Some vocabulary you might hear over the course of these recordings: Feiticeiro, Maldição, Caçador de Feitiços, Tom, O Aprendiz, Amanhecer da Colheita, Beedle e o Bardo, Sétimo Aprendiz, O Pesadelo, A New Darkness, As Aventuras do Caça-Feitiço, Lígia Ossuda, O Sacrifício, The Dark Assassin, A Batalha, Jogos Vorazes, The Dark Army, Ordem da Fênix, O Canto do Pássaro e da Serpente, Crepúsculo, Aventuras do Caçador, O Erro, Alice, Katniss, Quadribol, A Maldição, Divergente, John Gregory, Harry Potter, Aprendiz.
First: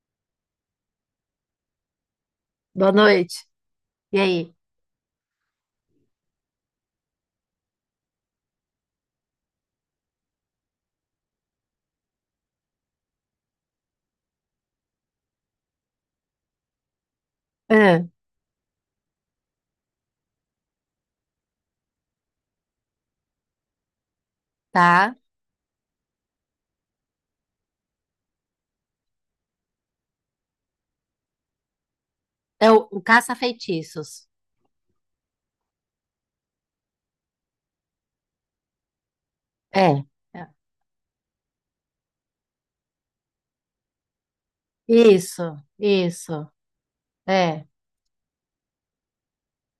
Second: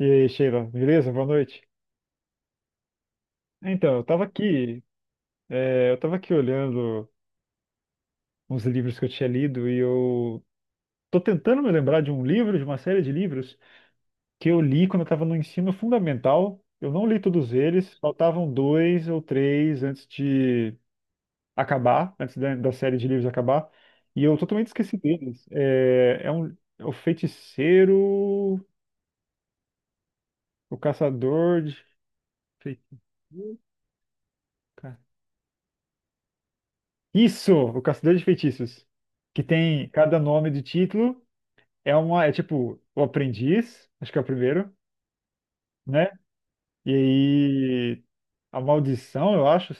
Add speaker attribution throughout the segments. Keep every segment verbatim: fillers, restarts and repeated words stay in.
Speaker 1: E aí, Sheila, beleza? Boa noite.
Speaker 2: Boa noite.
Speaker 1: Então, eu
Speaker 2: E
Speaker 1: tava
Speaker 2: aí?
Speaker 1: aqui, é, eu tava aqui olhando uns livros que eu tinha lido e eu tô tentando me lembrar de um livro, de uma série de livros que eu li quando eu tava no ensino fundamental. Eu não li todos eles,
Speaker 2: É,
Speaker 1: faltavam dois ou três antes de acabar, antes da, da série de livros acabar, e eu totalmente esqueci
Speaker 2: Tá?
Speaker 1: deles. É, é um, é o Feiticeiro, o Caçador de
Speaker 2: É o, o
Speaker 1: Feitiçeiros.
Speaker 2: caça-feitiços.
Speaker 1: Isso, o Caçador de Feitiços. Que tem
Speaker 2: É.
Speaker 1: cada
Speaker 2: É.
Speaker 1: nome do título. É uma, é tipo, o Aprendiz, acho que é o primeiro,
Speaker 2: Isso,
Speaker 1: né?
Speaker 2: isso.
Speaker 1: E
Speaker 2: É,
Speaker 1: aí, a Maldição, eu acho.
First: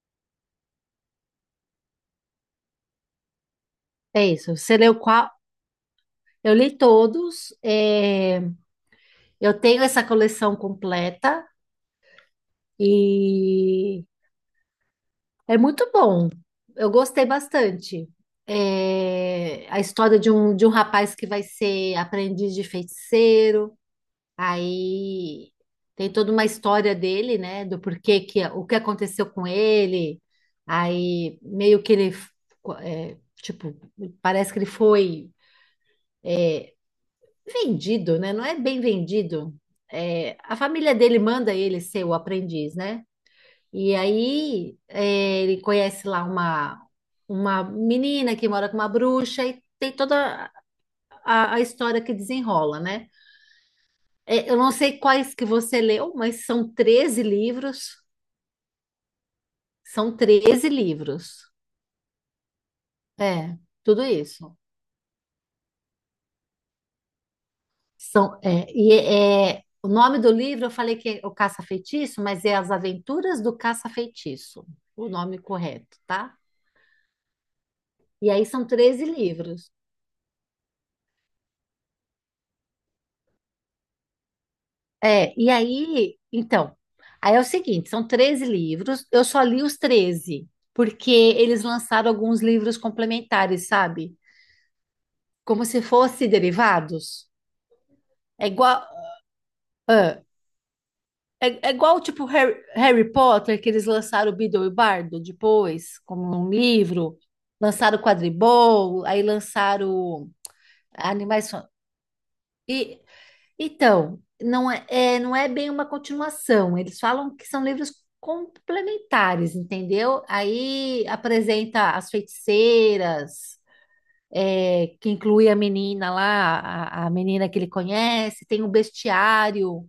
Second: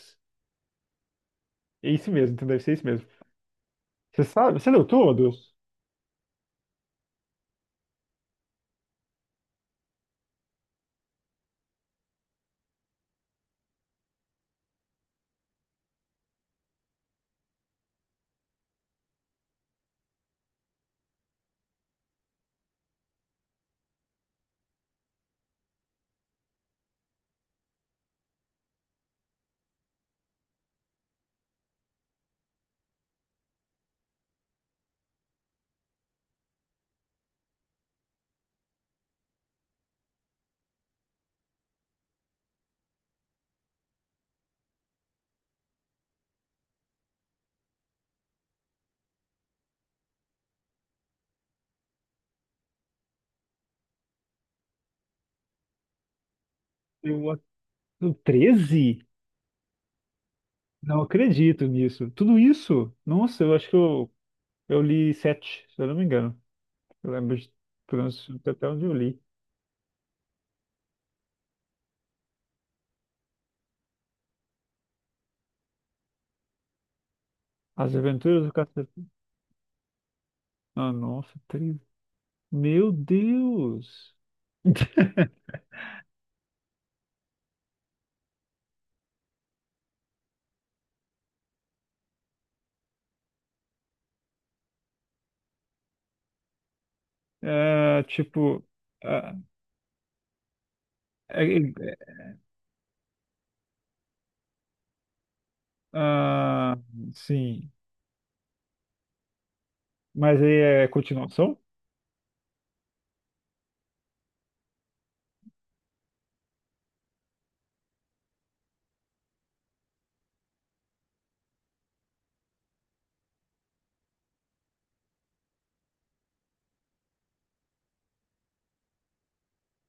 Speaker 1: É isso mesmo, então deve ser isso mesmo. Você
Speaker 2: é isso.
Speaker 1: sabe, você
Speaker 2: Você
Speaker 1: leu
Speaker 2: leu qual?
Speaker 1: todos?
Speaker 2: Eu li todos. É, eu tenho essa coleção completa e é muito bom. Eu gostei bastante. É, a história de um, de um rapaz que vai ser aprendiz de feiticeiro. Aí tem toda uma história dele, né? Do porquê que o que aconteceu com ele. Aí meio que ele é, tipo, parece que ele foi vendido, né? Não é bem vendido. É, a família dele manda ele ser o aprendiz, né? E aí é, ele conhece lá uma, uma menina que mora com uma bruxa e tem toda a, a história que desenrola, né? É, Eu não sei quais que você leu, mas são treze
Speaker 1: Eu, a-
Speaker 2: livros.
Speaker 1: o treze?
Speaker 2: São treze
Speaker 1: Não
Speaker 2: livros.
Speaker 1: acredito nisso. Tudo isso? Nossa, eu
Speaker 2: É,
Speaker 1: acho que
Speaker 2: tudo
Speaker 1: eu,
Speaker 2: isso.
Speaker 1: eu li sete, se eu não me engano. Eu lembro de, pelo menos
Speaker 2: São,
Speaker 1: até
Speaker 2: é,
Speaker 1: onde
Speaker 2: e
Speaker 1: eu li.
Speaker 2: é, é, O nome do livro, eu falei que é o Caça-Feitiço, mas é As Aventuras do Caça-Feitiço, o nome correto, tá?
Speaker 1: As
Speaker 2: E
Speaker 1: Aventuras
Speaker 2: aí
Speaker 1: do
Speaker 2: são
Speaker 1: Caçador.
Speaker 2: treze livros.
Speaker 1: Ah, nossa, treze. Meu Deus!
Speaker 2: É, e aí, então, aí é o seguinte, são treze livros, eu só li os treze porque eles lançaram alguns livros complementares, sabe? Como se fossem derivados.
Speaker 1: É,
Speaker 2: É
Speaker 1: tipo,
Speaker 2: igual.
Speaker 1: ah, é, é,
Speaker 2: É, é igual,
Speaker 1: é,
Speaker 2: tipo, Harry, Harry Potter, que eles lançaram o Beedle e o Bardo depois, como um
Speaker 1: ah,
Speaker 2: livro.
Speaker 1: sim,
Speaker 2: Lançaram o Quadribol, aí lançaram
Speaker 1: mas aí é
Speaker 2: Animais...
Speaker 1: continuação?
Speaker 2: Fan- E, então, não é, é- não é bem uma continuação. Eles falam que são livros complementares, entendeu? Aí apresenta as feiticeiras, é, que inclui a menina lá, a, a menina que ele conhece, tem o bestiário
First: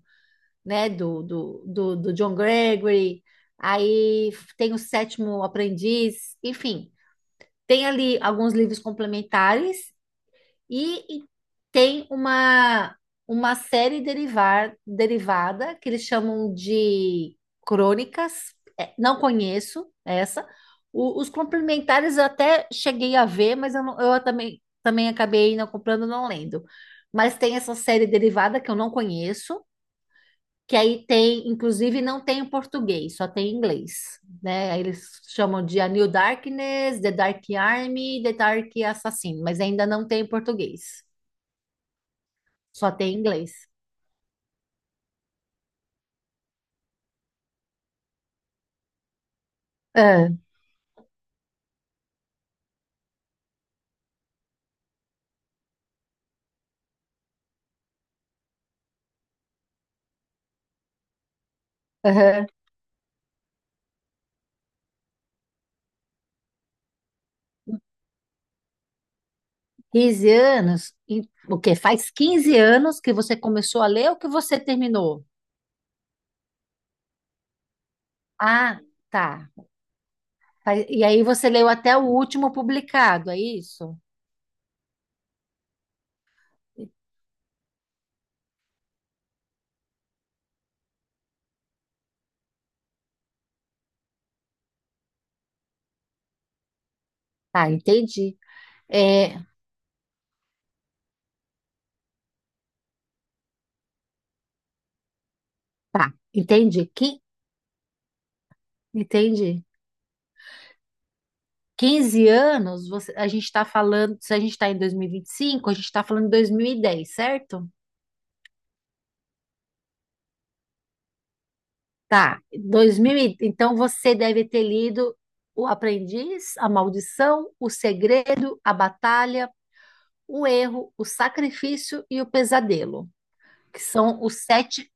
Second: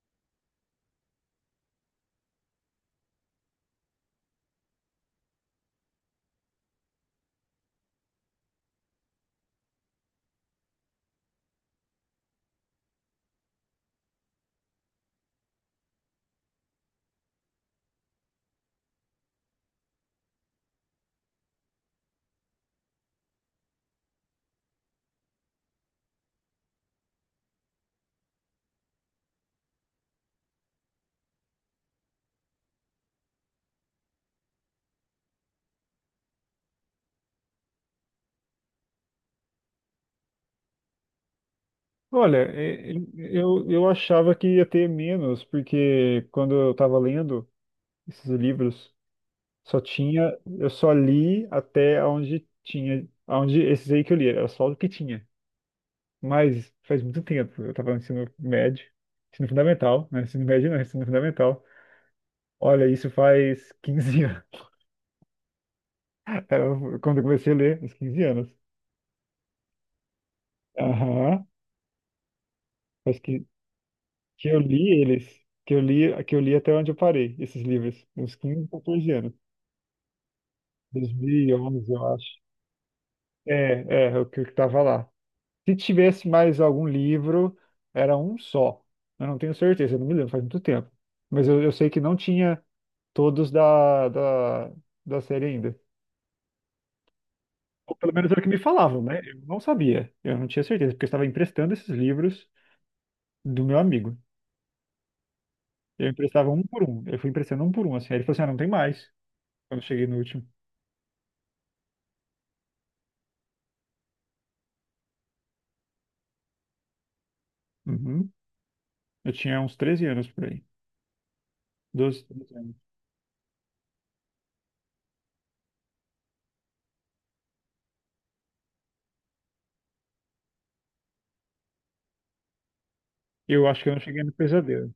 Speaker 2: né, do, do, do, do John Gregory, aí tem o Sétimo Aprendiz, enfim, tem ali alguns livros complementares e, e tem uma, uma série derivar, derivada que eles chamam de crônicas. É, não conheço essa. O- os complementares eu até cheguei a ver, mas eu, não- eu também, também acabei não comprando, não lendo. Mas tem essa série derivada que eu não conheço, que aí tem, inclusive, não tem em português, só tem em inglês, né? Aí eles chamam de A New Darkness, The Dark Army, The Dark Assassin, mas ainda não tem em português,
Speaker 1: Olha, é,
Speaker 2: só
Speaker 1: é,
Speaker 2: tem em inglês.
Speaker 1: eu, eu achava que ia ter menos, porque quando eu estava lendo esses livros, só
Speaker 2: Ah,
Speaker 1: tinha, eu só li até onde tinha, onde esses aí que eu li, era só o que tinha. Mas faz muito tempo, eu estava no ensino médio, ensino fundamental, né? Ensino médio não, ensino fundamental.
Speaker 2: aham.
Speaker 1: Olha, isso faz quinze anos. Era quando eu comecei a ler, uns quinze anos.
Speaker 2: quinze anos, em-
Speaker 1: Aham,
Speaker 2: o quê? Faz quinze anos que
Speaker 1: mas
Speaker 2: você
Speaker 1: que,
Speaker 2: começou a ler ou que
Speaker 1: que eu
Speaker 2: você
Speaker 1: li
Speaker 2: terminou?
Speaker 1: eles, que eu li, que eu li até onde eu parei, esses livros, uns quinze,
Speaker 2: Ah,
Speaker 1: quatorze anos,
Speaker 2: tá. Faz- E
Speaker 1: dois
Speaker 2: aí
Speaker 1: mil
Speaker 2: você
Speaker 1: e
Speaker 2: leu
Speaker 1: onze,
Speaker 2: até o
Speaker 1: eu acho.
Speaker 2: último publicado, é
Speaker 1: É,
Speaker 2: isso?
Speaker 1: é, é o que estava lá. Se tivesse mais algum livro, era um só. Eu não tenho certeza, eu não me lembro, faz muito tempo. Mas eu, eu sei que não tinha todos da, da, da série ainda.
Speaker 2: Tá,
Speaker 1: Ou pelo menos
Speaker 2: entendi.
Speaker 1: era o que me falavam, né? Eu
Speaker 2: É,
Speaker 1: não sabia, eu não tinha certeza, porque eu estava emprestando esses livros do meu amigo. Eu
Speaker 2: tá,
Speaker 1: emprestava um por
Speaker 2: entendi.
Speaker 1: um, eu
Speaker 2: Que,
Speaker 1: fui emprestando um por um, assim. Aí ele falou assim, ah, não tem mais.
Speaker 2: entendi.
Speaker 1: Quando eu cheguei no último.
Speaker 2: Quinze anos, você- a gente está falando, se a gente está em dois mil e e vinte e cinco a gente está falando de dois mil e dez, certo?
Speaker 1: Uhum. Eu tinha uns treze anos por aí. Doze.
Speaker 2: Tá,
Speaker 1: treze anos.
Speaker 2: dois mil, e- então você deve ter lido O Aprendiz, A Maldição, O Segredo, A Batalha, O Erro, O Sacrifício e O Pesadelo,
Speaker 1: Eu
Speaker 2: que
Speaker 1: acho que eu não
Speaker 2: são
Speaker 1: cheguei no
Speaker 2: os sete.
Speaker 1: pesadelo,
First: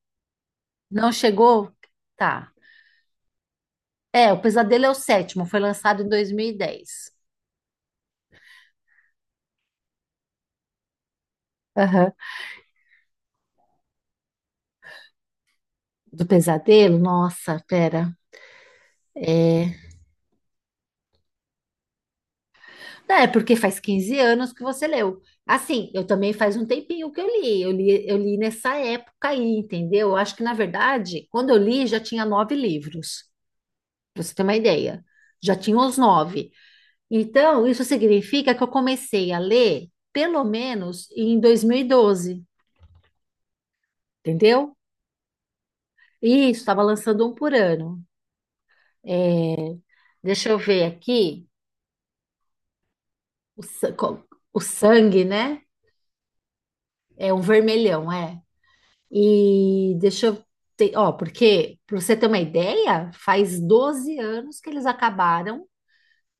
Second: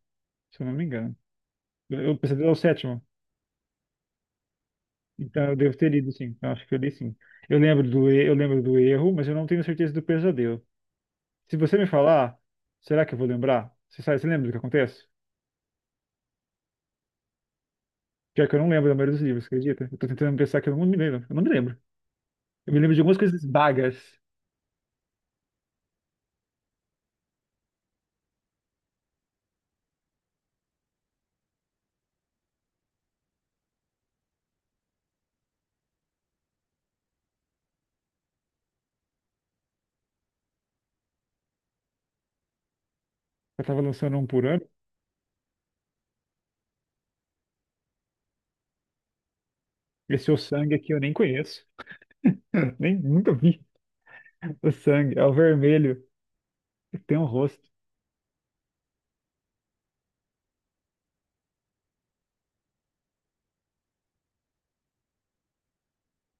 Speaker 1: se eu não me
Speaker 2: Não
Speaker 1: engano.
Speaker 2: chegou?
Speaker 1: Eu- O pesadelo
Speaker 2: Tá.
Speaker 1: é o sétimo.
Speaker 2: É, O Pesadelo é o
Speaker 1: Então
Speaker 2: sétimo,
Speaker 1: eu
Speaker 2: foi
Speaker 1: devo ter
Speaker 2: lançado em
Speaker 1: lido, sim. Então acho que eu li,
Speaker 2: dois mil e dez.
Speaker 1: sim. Eu lembro do, e- eu lembro do erro, mas eu não tenho certeza do pesadelo. Se você me
Speaker 2: Aham.
Speaker 1: falar, será que eu vou lembrar? Você sabe, você lembra do que acontece?
Speaker 2: Do Pesadelo? Nossa, pera.
Speaker 1: Pior que eu não lembro da maioria dos livros, acredita? Eu tô tentando pensar que eu não me lembro. Eu não me lembro. Eu me lembro de algumas
Speaker 2: É,
Speaker 1: coisas
Speaker 2: porque faz
Speaker 1: vagas.
Speaker 2: quinze anos que você leu. Assim, eu também faz um tempinho que eu li. Eu li, eu li nessa época aí, entendeu? Eu acho que, na verdade, quando eu li, já tinha nove livros, pra você ter uma ideia. Já tinha os nove. Então, isso significa que eu comecei a ler, pelo menos, em dois mil e doze,
Speaker 1: Eu tava lançando um por ano.
Speaker 2: entendeu? E isso, estava lançando um por ano. É,
Speaker 1: Esse é o
Speaker 2: Deixa eu
Speaker 1: sangue
Speaker 2: ver
Speaker 1: aqui eu nem
Speaker 2: aqui.
Speaker 1: conheço. Nem nunca vi.
Speaker 2: O, sa- co- o
Speaker 1: O sangue, é
Speaker 2: sangue,
Speaker 1: o
Speaker 2: né?
Speaker 1: vermelho. Tem um
Speaker 2: É um
Speaker 1: rosto.
Speaker 2: vermelhão, é. E deixa eu ter, ó, porque, para você ter uma ideia, faz doze anos que eles acabaram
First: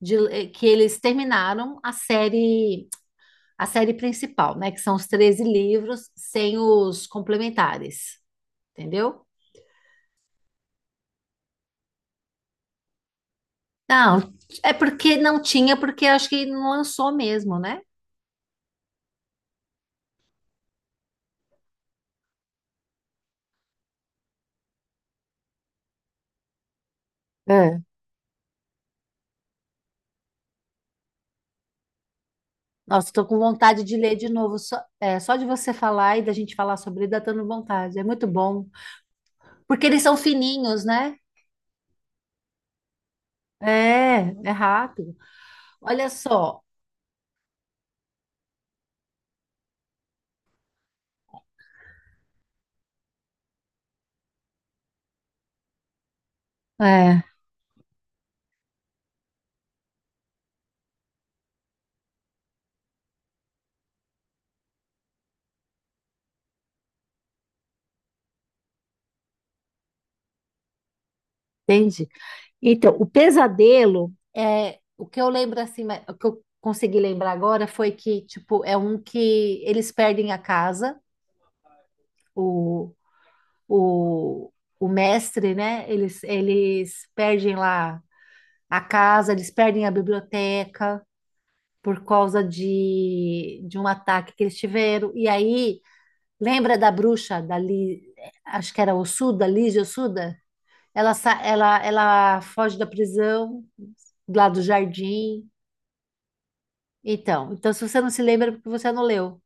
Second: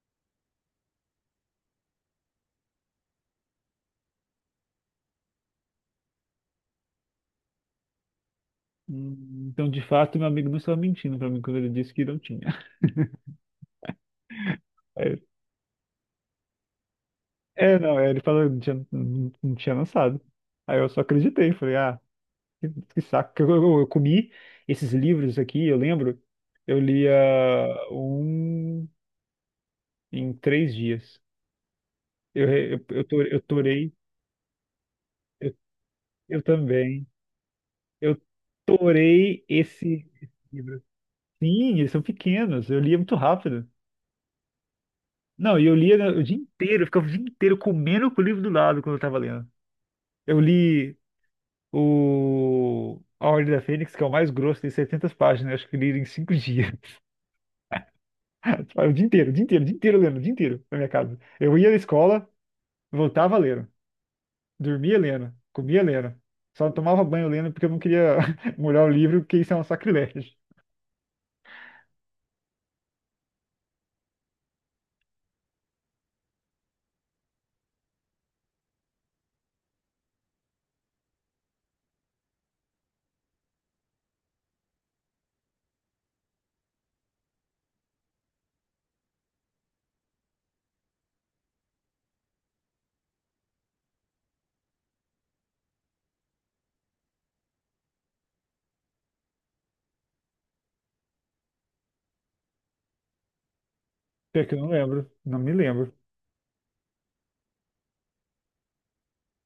Speaker 2: de, eh, que eles terminaram a série, a série, principal, né? Que são os treze livros sem os complementares, entendeu?
Speaker 1: Hum, Então, de fato, meu amigo não estava mentindo pra mim quando ele disse que não tinha.
Speaker 2: Não, é
Speaker 1: Aí
Speaker 2: porque
Speaker 1: eu,
Speaker 2: não tinha, porque acho que não lançou mesmo,
Speaker 1: é,
Speaker 2: né?
Speaker 1: não, é, ele falou que não tinha, não- não tinha lançado. Aí eu só acreditei, falei, ah, que, que saco. Eu, eu- eu comi esses livros aqui, eu lembro, eu lia
Speaker 2: É.
Speaker 1: um em três dias. Eu, re- eu, eu,
Speaker 2: Nossa,
Speaker 1: to-
Speaker 2: tô com
Speaker 1: eu
Speaker 2: vontade
Speaker 1: torei.
Speaker 2: de ler de novo, só, é, só de
Speaker 1: eu,
Speaker 2: você falar e da
Speaker 1: eu
Speaker 2: gente falar sobre
Speaker 1: também,
Speaker 2: ele, dá dando vontade. É
Speaker 1: eu
Speaker 2: muito bom,
Speaker 1: torei
Speaker 2: porque eles
Speaker 1: esse,
Speaker 2: são
Speaker 1: esse livro.
Speaker 2: fininhos, né?
Speaker 1: Sim, eles são pequenos, eu lia muito rápido.
Speaker 2: É, é rápido.
Speaker 1: Não, e eu lia, né,
Speaker 2: Olha
Speaker 1: o dia
Speaker 2: só.
Speaker 1: inteiro, eu ficava o dia inteiro comendo com o livro do lado quando eu tava lendo. Eu li o A Ordem da Fênix, que é o mais grosso, tem setecentas páginas, acho que li em cinco dias.
Speaker 2: É.
Speaker 1: O dia inteiro, o dia inteiro, o dia inteiro lendo, o dia inteiro na minha casa. Eu ia na escola, voltava lendo, dormia lendo, comia lendo. Só não tomava banho lendo porque eu não queria molhar o livro, porque isso é um sacrilégio.
Speaker 2: Entende? Então, o pesadelo é o que eu lembro assim, mas- o que eu consegui lembrar agora foi que, tipo, é um que eles perdem a casa, o, o, o mestre, né? Eles, eles perdem lá a casa, eles perdem a biblioteca por causa de, de um ataque que eles tiveram. E aí, lembra da bruxa, da Li, acho que era Ossuda, Lígia Ossuda? Ela, sa- ela, ela foge da prisão,
Speaker 1: Pior
Speaker 2: lá
Speaker 1: que eu
Speaker 2: do
Speaker 1: não lembro, não
Speaker 2: jardim.
Speaker 1: me lembro,
Speaker 2: Então, então, se você não se lembra, é porque você não leu.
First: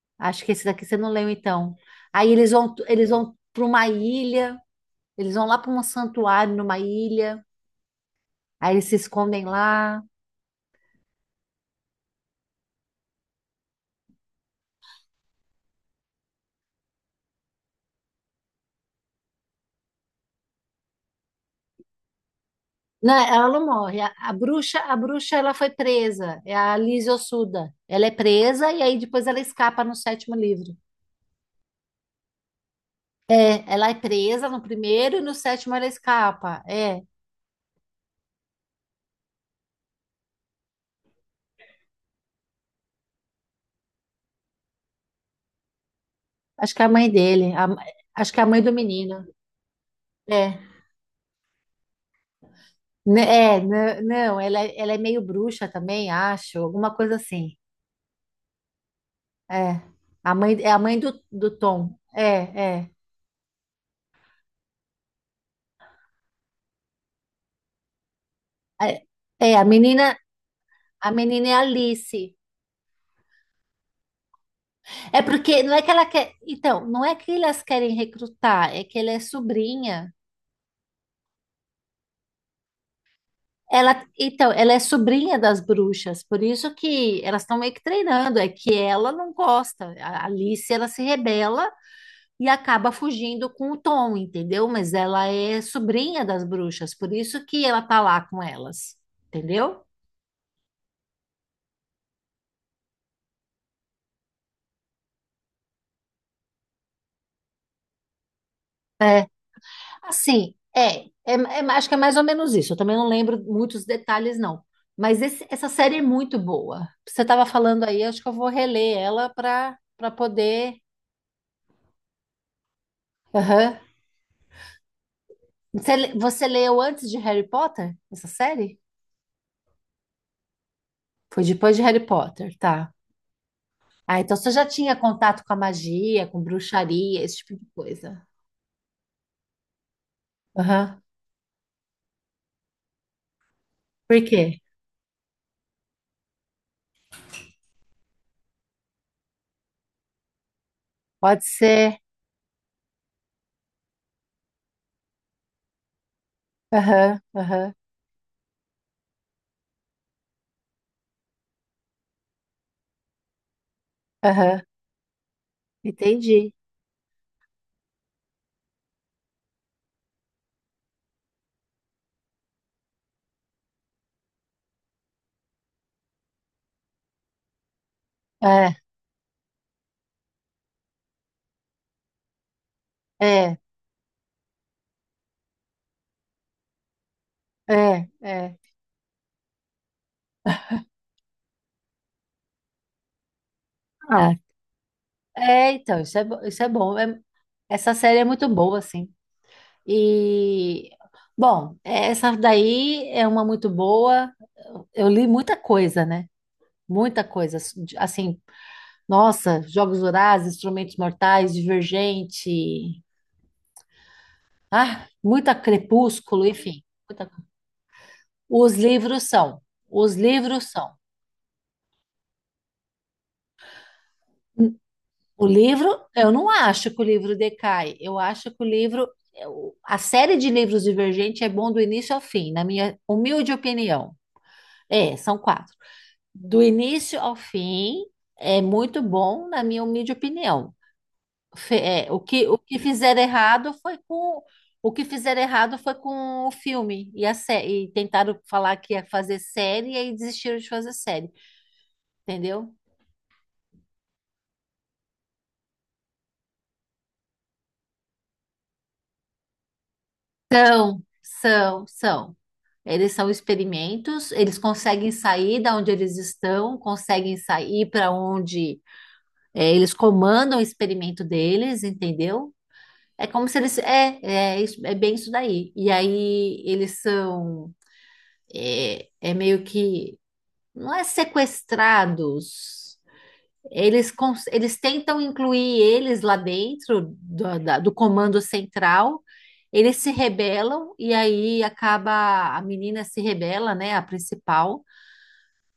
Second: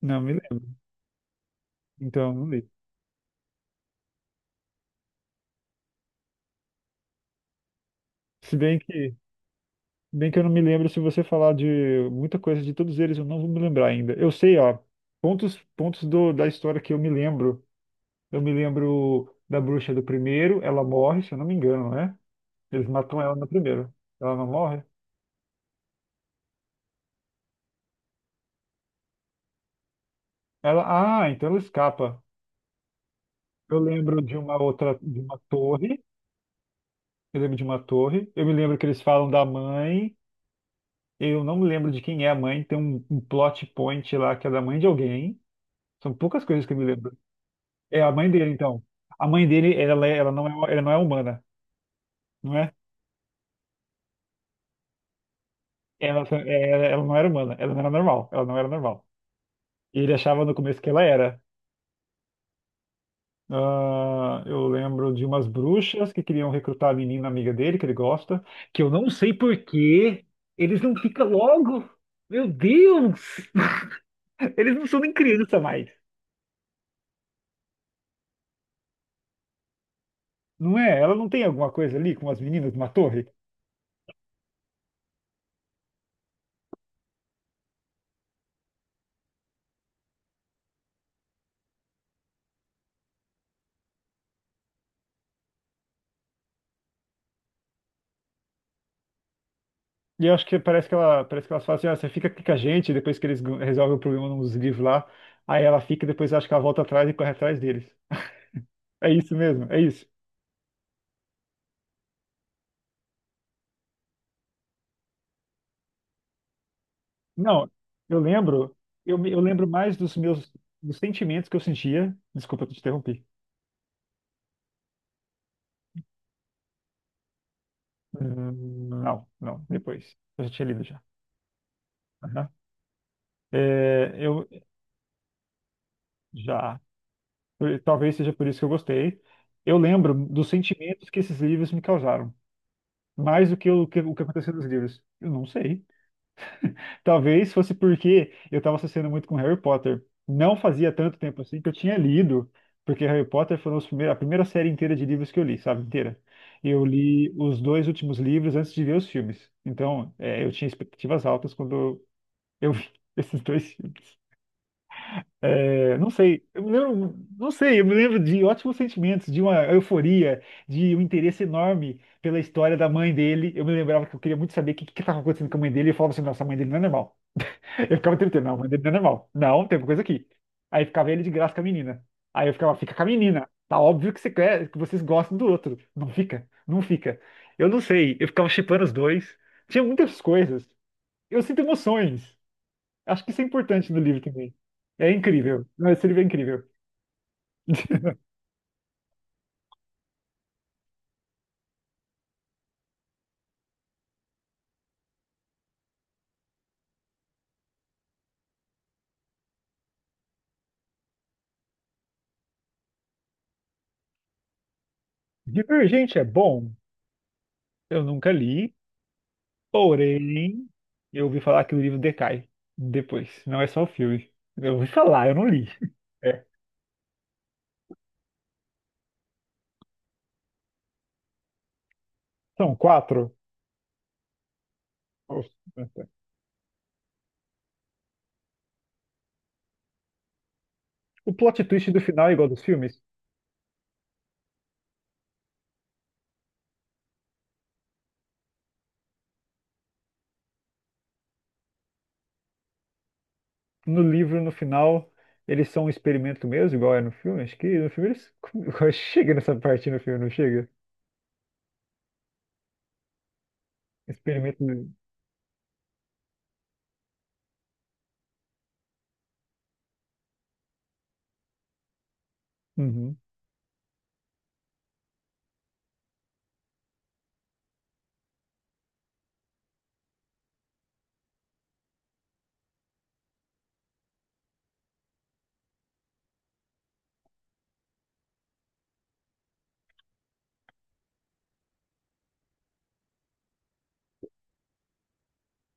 Speaker 1: não me
Speaker 2: Acho que esse
Speaker 1: lembro.
Speaker 2: daqui você não leu, então. Aí
Speaker 1: Então, não
Speaker 2: eles
Speaker 1: li.
Speaker 2: vão, eles vão para uma ilha, eles vão lá para um santuário numa ilha,
Speaker 1: Se
Speaker 2: aí
Speaker 1: bem
Speaker 2: eles se
Speaker 1: que
Speaker 2: escondem lá.
Speaker 1: Bem que eu não me lembro, se você falar de muita coisa de todos eles, eu não vou me lembrar ainda. Eu sei, ó, pontos, pontos do, da história que eu me lembro. Eu me lembro da bruxa do primeiro, ela morre, se eu não me engano, né? Eles
Speaker 2: Não,
Speaker 1: matam ela no
Speaker 2: ela não
Speaker 1: primeiro.
Speaker 2: morre. A, a
Speaker 1: Ela não
Speaker 2: bruxa,
Speaker 1: morre?
Speaker 2: a bruxa, ela foi presa. É a Liz Ossuda. Ela é presa e aí depois ela escapa no sétimo livro.
Speaker 1: Ela, ah, então ela escapa.
Speaker 2: É,
Speaker 1: Eu
Speaker 2: ela é
Speaker 1: lembro de
Speaker 2: presa no
Speaker 1: uma outra,
Speaker 2: primeiro
Speaker 1: de
Speaker 2: e no
Speaker 1: uma
Speaker 2: sétimo ela
Speaker 1: torre.
Speaker 2: escapa. É,
Speaker 1: Eu lembro de uma torre. Eu me lembro que eles falam da mãe. Eu não me lembro de quem é a mãe. Tem um, um plot point lá que é da mãe de alguém. São poucas coisas que
Speaker 2: Acho
Speaker 1: eu
Speaker 2: que
Speaker 1: me
Speaker 2: é a mãe
Speaker 1: lembro.
Speaker 2: dele. A-
Speaker 1: É a mãe
Speaker 2: acho que é a
Speaker 1: dele,
Speaker 2: mãe do
Speaker 1: então.
Speaker 2: menino.
Speaker 1: A mãe dele, ela, é- ela não é,
Speaker 2: É.
Speaker 1: ela não é humana, não é?
Speaker 2: N- É, n- não, ela, é- ela é meio bruxa também,
Speaker 1: Ela,
Speaker 2: acho.
Speaker 1: ela,
Speaker 2: Alguma
Speaker 1: ela não
Speaker 2: coisa
Speaker 1: era humana,
Speaker 2: assim.
Speaker 1: ela não era normal, ela não era normal.
Speaker 2: É.
Speaker 1: E ele
Speaker 2: A
Speaker 1: achava no
Speaker 2: mãe, é a
Speaker 1: começo que
Speaker 2: mãe
Speaker 1: ela
Speaker 2: do,
Speaker 1: era.
Speaker 2: do Tom. É, é.
Speaker 1: Ah, eu lembro de umas bruxas que queriam recrutar a menina amiga dele, que ele gosta, que eu
Speaker 2: É,
Speaker 1: não sei
Speaker 2: é,
Speaker 1: por
Speaker 2: a menina,
Speaker 1: que eles não
Speaker 2: a
Speaker 1: ficam
Speaker 2: menina é
Speaker 1: logo.
Speaker 2: Alice.
Speaker 1: Meu Deus! Eles não são nem
Speaker 2: É
Speaker 1: criança
Speaker 2: porque não é
Speaker 1: mais.
Speaker 2: que ela quer. Então, não é que elas querem recrutar, é que ela é sobrinha.
Speaker 1: Não é? Ela não tem alguma coisa ali com as meninas de uma torre?
Speaker 2: Ela, então, ela é sobrinha das bruxas, por isso que elas estão meio que treinando, é que ela não gosta. A Alice, ela se rebela e acaba fugindo com o Tom, entendeu? Mas ela é sobrinha das bruxas, por isso que ela tá lá com elas, entendeu?
Speaker 1: E eu acho que parece que ela, parece que elas falam assim, ah, você fica aqui com a gente, depois que eles gan- resolvem o problema nos livros lá, aí ela fica e depois acho que ela volta atrás e corre atrás deles. É
Speaker 2: É,
Speaker 1: isso mesmo, é isso.
Speaker 2: assim, é, é, é, acho que é mais ou menos isso. Eu também não lembro muitos detalhes, não. Mas esse- essa série é muito boa. Você estava
Speaker 1: Não,
Speaker 2: falando aí,
Speaker 1: eu
Speaker 2: acho que eu vou
Speaker 1: lembro,
Speaker 2: reler
Speaker 1: eu,
Speaker 2: ela
Speaker 1: me- eu lembro
Speaker 2: para
Speaker 1: mais
Speaker 2: para
Speaker 1: dos meus,
Speaker 2: poder.
Speaker 1: dos sentimentos que eu sentia. Desculpa, eu te interrompi.
Speaker 2: Aham. Você, le- você leu antes de Harry Potter essa série?
Speaker 1: Hum. Não, não, depois. Eu já tinha lido já.
Speaker 2: Foi depois de Harry
Speaker 1: Aham.
Speaker 2: Potter, tá.
Speaker 1: É,
Speaker 2: Ah, então
Speaker 1: eu
Speaker 2: você já tinha contato com a magia, com
Speaker 1: já,
Speaker 2: bruxaria, esse tipo de
Speaker 1: por- talvez
Speaker 2: coisa.
Speaker 1: seja por isso que eu gostei. Eu lembro dos
Speaker 2: Aham.
Speaker 1: sentimentos que esses livros me causaram, mais do que, o que, o
Speaker 2: Por
Speaker 1: que aconteceu
Speaker 2: quê?
Speaker 1: nos livros. Eu não sei. Talvez fosse porque eu estava associando muito com Harry Potter. Não fazia tanto tempo
Speaker 2: Pode
Speaker 1: assim que eu tinha
Speaker 2: ser.
Speaker 1: lido, porque Harry Potter foram os primeiros, a primeira série inteira de livros que eu li, sabe? Inteira. Eu
Speaker 2: Aham,
Speaker 1: li os
Speaker 2: aham,
Speaker 1: dois últimos livros antes de ver os filmes. Então, é, eu tinha expectativas altas quando eu vi esses dois filmes.
Speaker 2: aham.
Speaker 1: É, não sei,
Speaker 2: Entendi.
Speaker 1: eu me lembro, não sei, eu me lembro de ótimos sentimentos, de uma euforia, de um interesse enorme pela história da mãe dele. Eu me lembrava que eu queria muito saber o que que estava acontecendo com a mãe dele, e eu falava assim, nossa, a mãe dele não é normal. Eu ficava tentando, não, mas
Speaker 2: É,
Speaker 1: ele não é normal. Não, tem alguma coisa aqui. Aí ficava ele de graça com a menina. Aí eu ficava, fica com a menina.
Speaker 2: é,
Speaker 1: Tá óbvio que você quer, que vocês gostam do outro. Não fica, não fica. Eu não
Speaker 2: é,
Speaker 1: sei, eu ficava
Speaker 2: é.
Speaker 1: shippando os dois. Tinha muitas coisas. Eu sinto emoções. Acho que isso é importante no livro
Speaker 2: Ah,
Speaker 1: também. É incrível.
Speaker 2: é,
Speaker 1: Não,
Speaker 2: então,
Speaker 1: esse
Speaker 2: isso
Speaker 1: livro é
Speaker 2: é, bo- isso
Speaker 1: incrível.
Speaker 2: é bom. É- essa série é muito boa, assim. E, bom, essa daí é uma muito boa. Eu li muita coisa, né? Muita coisa. Assim, nossa, Jogos Vorazes, Instrumentos Mortais, Divergente. Ah, muita
Speaker 1: Divergente é
Speaker 2: Crepúsculo,
Speaker 1: bom.
Speaker 2: enfim. muita-
Speaker 1: Eu nunca li,
Speaker 2: Os livros são. Os
Speaker 1: porém,
Speaker 2: livros são.
Speaker 1: eu ouvi falar que o livro decai depois. Não é só o filme. Eu ouvi falar, eu não
Speaker 2: O
Speaker 1: li.
Speaker 2: livro, eu
Speaker 1: É.
Speaker 2: não acho que o livro decai. Eu acho que o livro, eu- a série de livros Divergente é bom do início ao fim, na
Speaker 1: São
Speaker 2: minha
Speaker 1: quatro.
Speaker 2: humilde opinião. É, são quatro.
Speaker 1: Nossa.
Speaker 2: Do início ao fim é muito bom, na minha humilde opinião.
Speaker 1: O plot
Speaker 2: Fe-
Speaker 1: twist do
Speaker 2: é, o
Speaker 1: final é
Speaker 2: que,
Speaker 1: igual
Speaker 2: o
Speaker 1: dos
Speaker 2: que
Speaker 1: filmes.
Speaker 2: fizeram errado foi com o que fizeram errado foi com o filme e a série, e tentaram falar que ia fazer série e aí desistiram de fazer série, entendeu?
Speaker 1: No livro, no final, eles são um experimento mesmo, igual é no filme. Acho que no filme eles. Chega nessa parte no filme, não chega?
Speaker 2: São, são, são. Eles são experimentos, eles
Speaker 1: Experimento. do-
Speaker 2: conseguem sair da onde eles estão, conseguem sair para onde é, eles comandam o experimento deles, entendeu?
Speaker 1: Uhum.
Speaker 2: É como se eles. É, é, isso- é bem isso daí. E aí eles são. É, é meio que. Não é sequestrados. Eles, cons- eles tentam incluir eles lá dentro do, da- do comando central. Eles se rebelam e aí acaba. A menina se rebela, né? A principal,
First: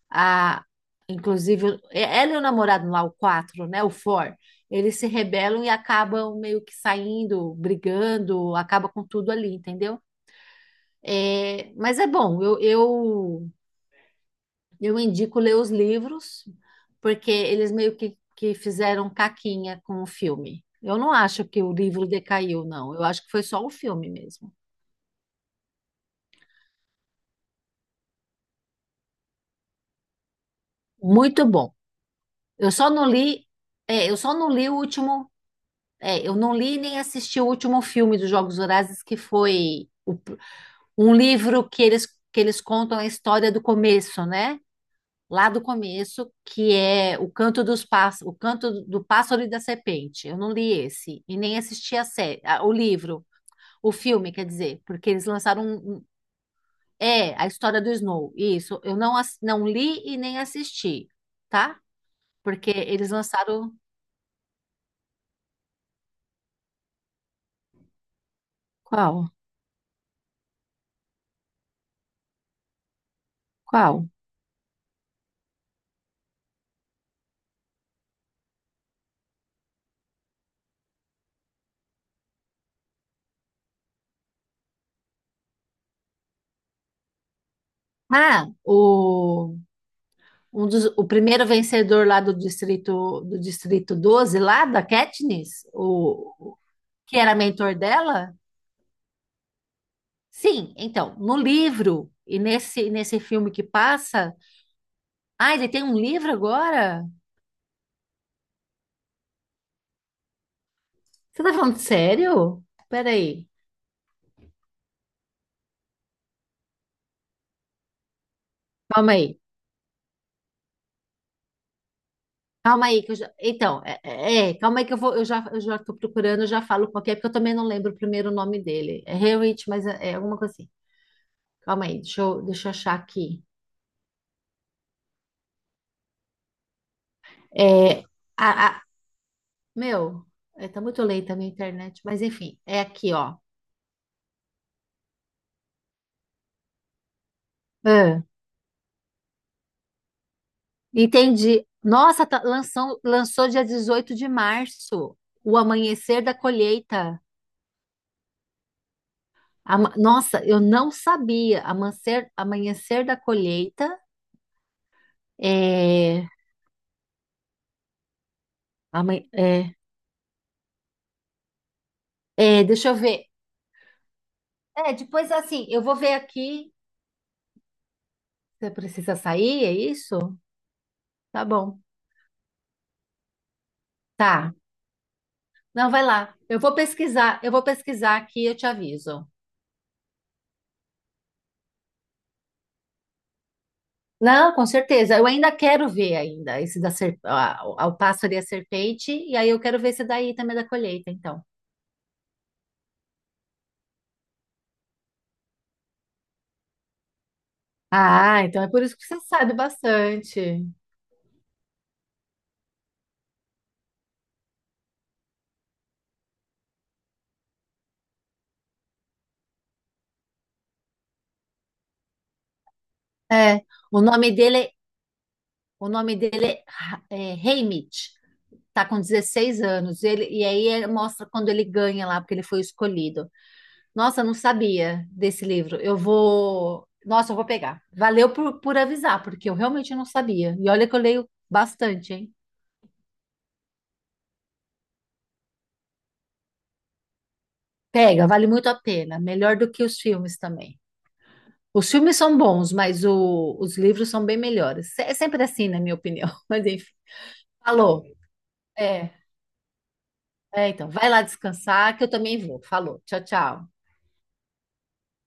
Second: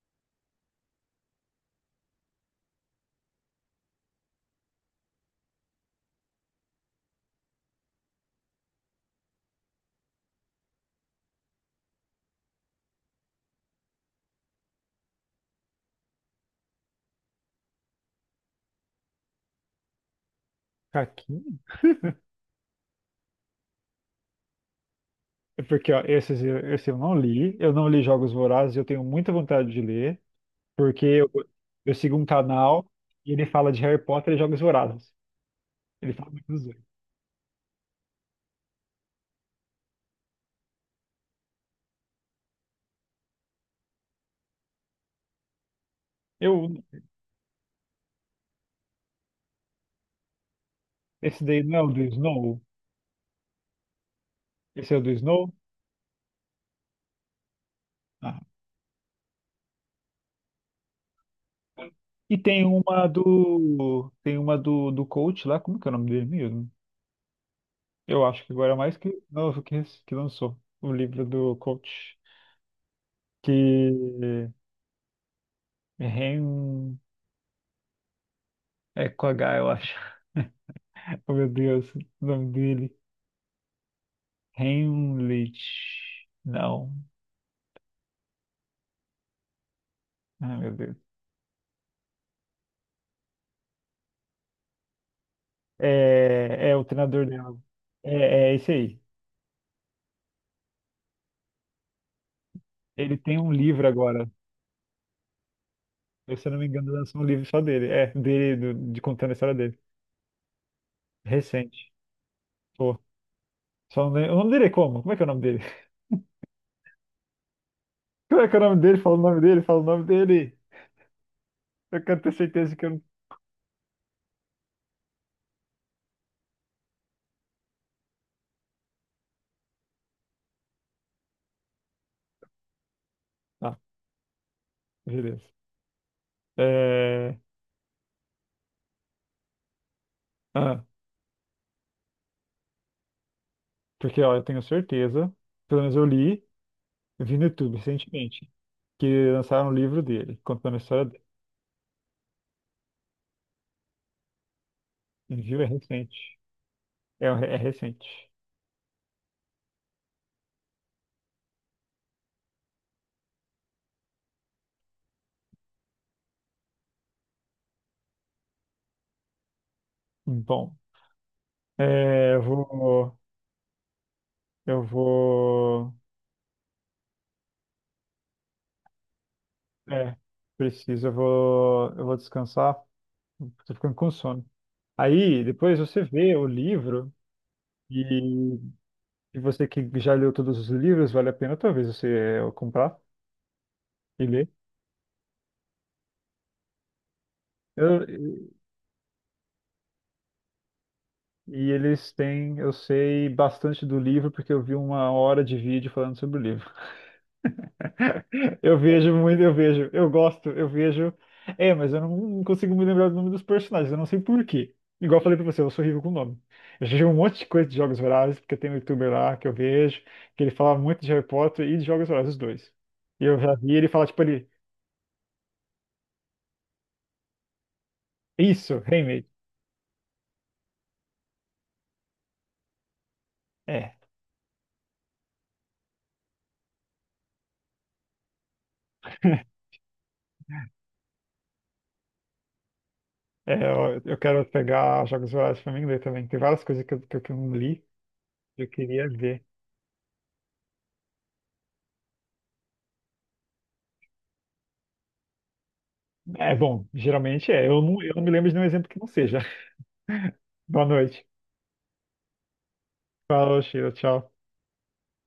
Speaker 2: a, inclusive, ela e o namorado lá, o quatro né, o four eles se rebelam e acabam meio que saindo, brigando, acaba com tudo ali, entendeu? É, mas é bom, eu, eu, eu indico ler os livros, porque eles meio que, que fizeram caquinha com o filme. Eu não acho
Speaker 1: Caquinho?
Speaker 2: que o livro decaiu, não. Eu acho que foi só o filme mesmo.
Speaker 1: É porque, ó, esses, eu- esse eu não li. Eu não li Jogos Vorazes, eu tenho muita vontade de ler, porque eu,
Speaker 2: Muito bom.
Speaker 1: eu sigo um
Speaker 2: Eu só
Speaker 1: canal
Speaker 2: não
Speaker 1: e
Speaker 2: li,
Speaker 1: ele fala de Harry
Speaker 2: é, eu só
Speaker 1: Potter e
Speaker 2: não
Speaker 1: Jogos
Speaker 2: li o
Speaker 1: Vorazes.
Speaker 2: último.
Speaker 1: Ele
Speaker 2: É,
Speaker 1: fala
Speaker 2: eu
Speaker 1: muito
Speaker 2: não
Speaker 1: dos dois.
Speaker 2: li nem assisti o último filme dos Jogos Vorazes, que foi o um livro que eles, que eles contam a história do começo, né? Lá do começo,
Speaker 1: Eu,
Speaker 2: que é O Canto dos Pássaros, O Canto do Pássaro e da Serpente. Eu não li esse e
Speaker 1: esse
Speaker 2: nem
Speaker 1: daí não é o
Speaker 2: assisti
Speaker 1: do
Speaker 2: a série,
Speaker 1: Snow?
Speaker 2: a- o livro, o filme, quer dizer,
Speaker 1: Esse é o
Speaker 2: porque
Speaker 1: do
Speaker 2: eles
Speaker 1: Snow?
Speaker 2: lançaram um, um- é a história do Snow.
Speaker 1: Ah.
Speaker 2: Isso, eu não ass- não li e nem assisti, tá?
Speaker 1: E tem
Speaker 2: Porque
Speaker 1: uma
Speaker 2: eles lançaram
Speaker 1: do. Tem uma do, do coach lá, como que é o nome dele mesmo? Eu acho que agora é mais que
Speaker 2: qual?
Speaker 1: novo que, que, lançou o livro do coach.
Speaker 2: Qual?
Speaker 1: Que Ren. É com H, eu acho. Oh meu Deus, o nome dele. Heimlich. Não.
Speaker 2: Ah, o
Speaker 1: Ah,
Speaker 2: Um
Speaker 1: meu
Speaker 2: dos,
Speaker 1: Deus.
Speaker 2: o primeiro vencedor lá do distrito do distrito doze lá da Katniss, o, o-
Speaker 1: É, é o
Speaker 2: que
Speaker 1: treinador
Speaker 2: era
Speaker 1: dela.
Speaker 2: mentor dela?
Speaker 1: É, é esse aí.
Speaker 2: Sim, então, no livro e nesse
Speaker 1: Ele
Speaker 2: nesse
Speaker 1: tem
Speaker 2: filme
Speaker 1: um
Speaker 2: que
Speaker 1: livro agora.
Speaker 2: passa, ah, ele tem um livro
Speaker 1: Eu, se eu não me engano,
Speaker 2: agora?
Speaker 1: lançou um livro só dele. É, dele, do- de contando a história dele.
Speaker 2: Você tá falando
Speaker 1: Recente.
Speaker 2: sério?
Speaker 1: Pô,
Speaker 2: Peraí,
Speaker 1: só o nome, o nome dele é como? Como é que é o nome dele? Como é que é o nome dele?
Speaker 2: calma
Speaker 1: Fala o
Speaker 2: aí.
Speaker 1: nome dele, fala o nome dele. Eu quero ter certeza que
Speaker 2: Calma
Speaker 1: eu não.
Speaker 2: aí que eu já, então, é, é, é, calma aí que eu vou, eu já eu já tô procurando, eu já falo qual que é, porque eu também não lembro o primeiro nome dele. É Haywood, mas é, é alguma coisa assim. Calma aí, deixa eu, deixa eu achar aqui.
Speaker 1: Ah, beleza. É...
Speaker 2: É, a, Meu, é, tá
Speaker 1: Ah,
Speaker 2: muito lenta a minha internet, mas enfim, é aqui, ó.
Speaker 1: porque, ó, eu tenho certeza, pelo menos eu li, eu vi no YouTube
Speaker 2: É.
Speaker 1: recentemente, que lançaram um livro dele, contando a história dele.
Speaker 2: Entendi. Nossa, tá- lançou, lançou dia dezoito de março, o
Speaker 1: Viu? É recente.
Speaker 2: amanhecer da colheita.
Speaker 1: É, é recente.
Speaker 2: Ama- Nossa, eu não sabia. Amanhecer, amanhecer da colheita é, aman- é,
Speaker 1: Bom, é, eu
Speaker 2: é, Deixa eu
Speaker 1: vou.
Speaker 2: ver.
Speaker 1: Eu
Speaker 2: É, depois assim, eu
Speaker 1: vou.
Speaker 2: vou ver aqui. Você precisa sair, é
Speaker 1: É,
Speaker 2: isso?
Speaker 1: preciso, eu
Speaker 2: Tá bom.
Speaker 1: vou. Eu vou descansar. Tô ficando com sono.
Speaker 2: Tá.
Speaker 1: Aí, depois
Speaker 2: Não,
Speaker 1: você
Speaker 2: vai lá.
Speaker 1: vê o
Speaker 2: Eu vou
Speaker 1: livro.
Speaker 2: pesquisar, eu vou pesquisar aqui, e
Speaker 1: E,
Speaker 2: eu te aviso.
Speaker 1: e você que já leu todos os livros, vale a pena talvez você eh, comprar e ler.
Speaker 2: Não, com certeza. Eu ainda quero ver ainda esse da ser... a- a- o
Speaker 1: Eu-
Speaker 2: pássaro e a serpente, e aí eu quero ver esse daí também da colheita, então.
Speaker 1: e eles têm, eu sei bastante do livro porque eu vi uma hora de vídeo falando sobre o livro.
Speaker 2: Ah, então é
Speaker 1: Eu
Speaker 2: por isso que
Speaker 1: vejo
Speaker 2: você
Speaker 1: muito, eu
Speaker 2: sabe
Speaker 1: vejo, eu gosto,
Speaker 2: bastante.
Speaker 1: eu vejo. É, mas eu não consigo me lembrar do nome dos personagens, eu não sei por quê. Igual eu falei pra você, eu sou horrível com nome. Eu já vi um monte de coisa de Jogos Vorazes, porque tem um youtuber lá que eu vejo, que ele fala muito de Harry Potter e de Jogos Vorazes, os dois. E eu
Speaker 2: É,
Speaker 1: já vi ele
Speaker 2: o
Speaker 1: falar, tipo,
Speaker 2: nome
Speaker 1: ele,
Speaker 2: dele, o nome dele é, Ha- é Haymitch.
Speaker 1: isso,
Speaker 2: Tá com
Speaker 1: Handmaid.
Speaker 2: dezesseis anos. Ele, e aí ele mostra quando ele ganha lá, porque ele foi escolhido.
Speaker 1: É,
Speaker 2: Nossa, eu não sabia desse livro. Eu vou, nossa, eu vou pegar. Valeu por, por avisar, porque eu realmente não sabia. E olha que eu leio bastante, hein?
Speaker 1: é, eu, eu quero pegar Jogos Vorazes pra mim ler também. Tem várias coisas que eu, que eu que eu não li,
Speaker 2: Pega, vale
Speaker 1: que
Speaker 2: muito
Speaker 1: eu
Speaker 2: a
Speaker 1: queria
Speaker 2: pena.
Speaker 1: ver.
Speaker 2: Melhor do que os filmes também. Os filmes são bons, mas o- os livros são bem melhores. É sempre assim, na minha opinião.
Speaker 1: É
Speaker 2: Mas
Speaker 1: bom,
Speaker 2: enfim,
Speaker 1: geralmente é. Eu não,
Speaker 2: falou.
Speaker 1: eu não me lembro de nenhum exemplo que não
Speaker 2: É,
Speaker 1: seja.
Speaker 2: é,
Speaker 1: Boa
Speaker 2: então, vai lá
Speaker 1: noite.
Speaker 2: descansar que eu também vou. Falou. Tchau,
Speaker 1: Falou,
Speaker 2: tchau.
Speaker 1: Sheila. Tchau.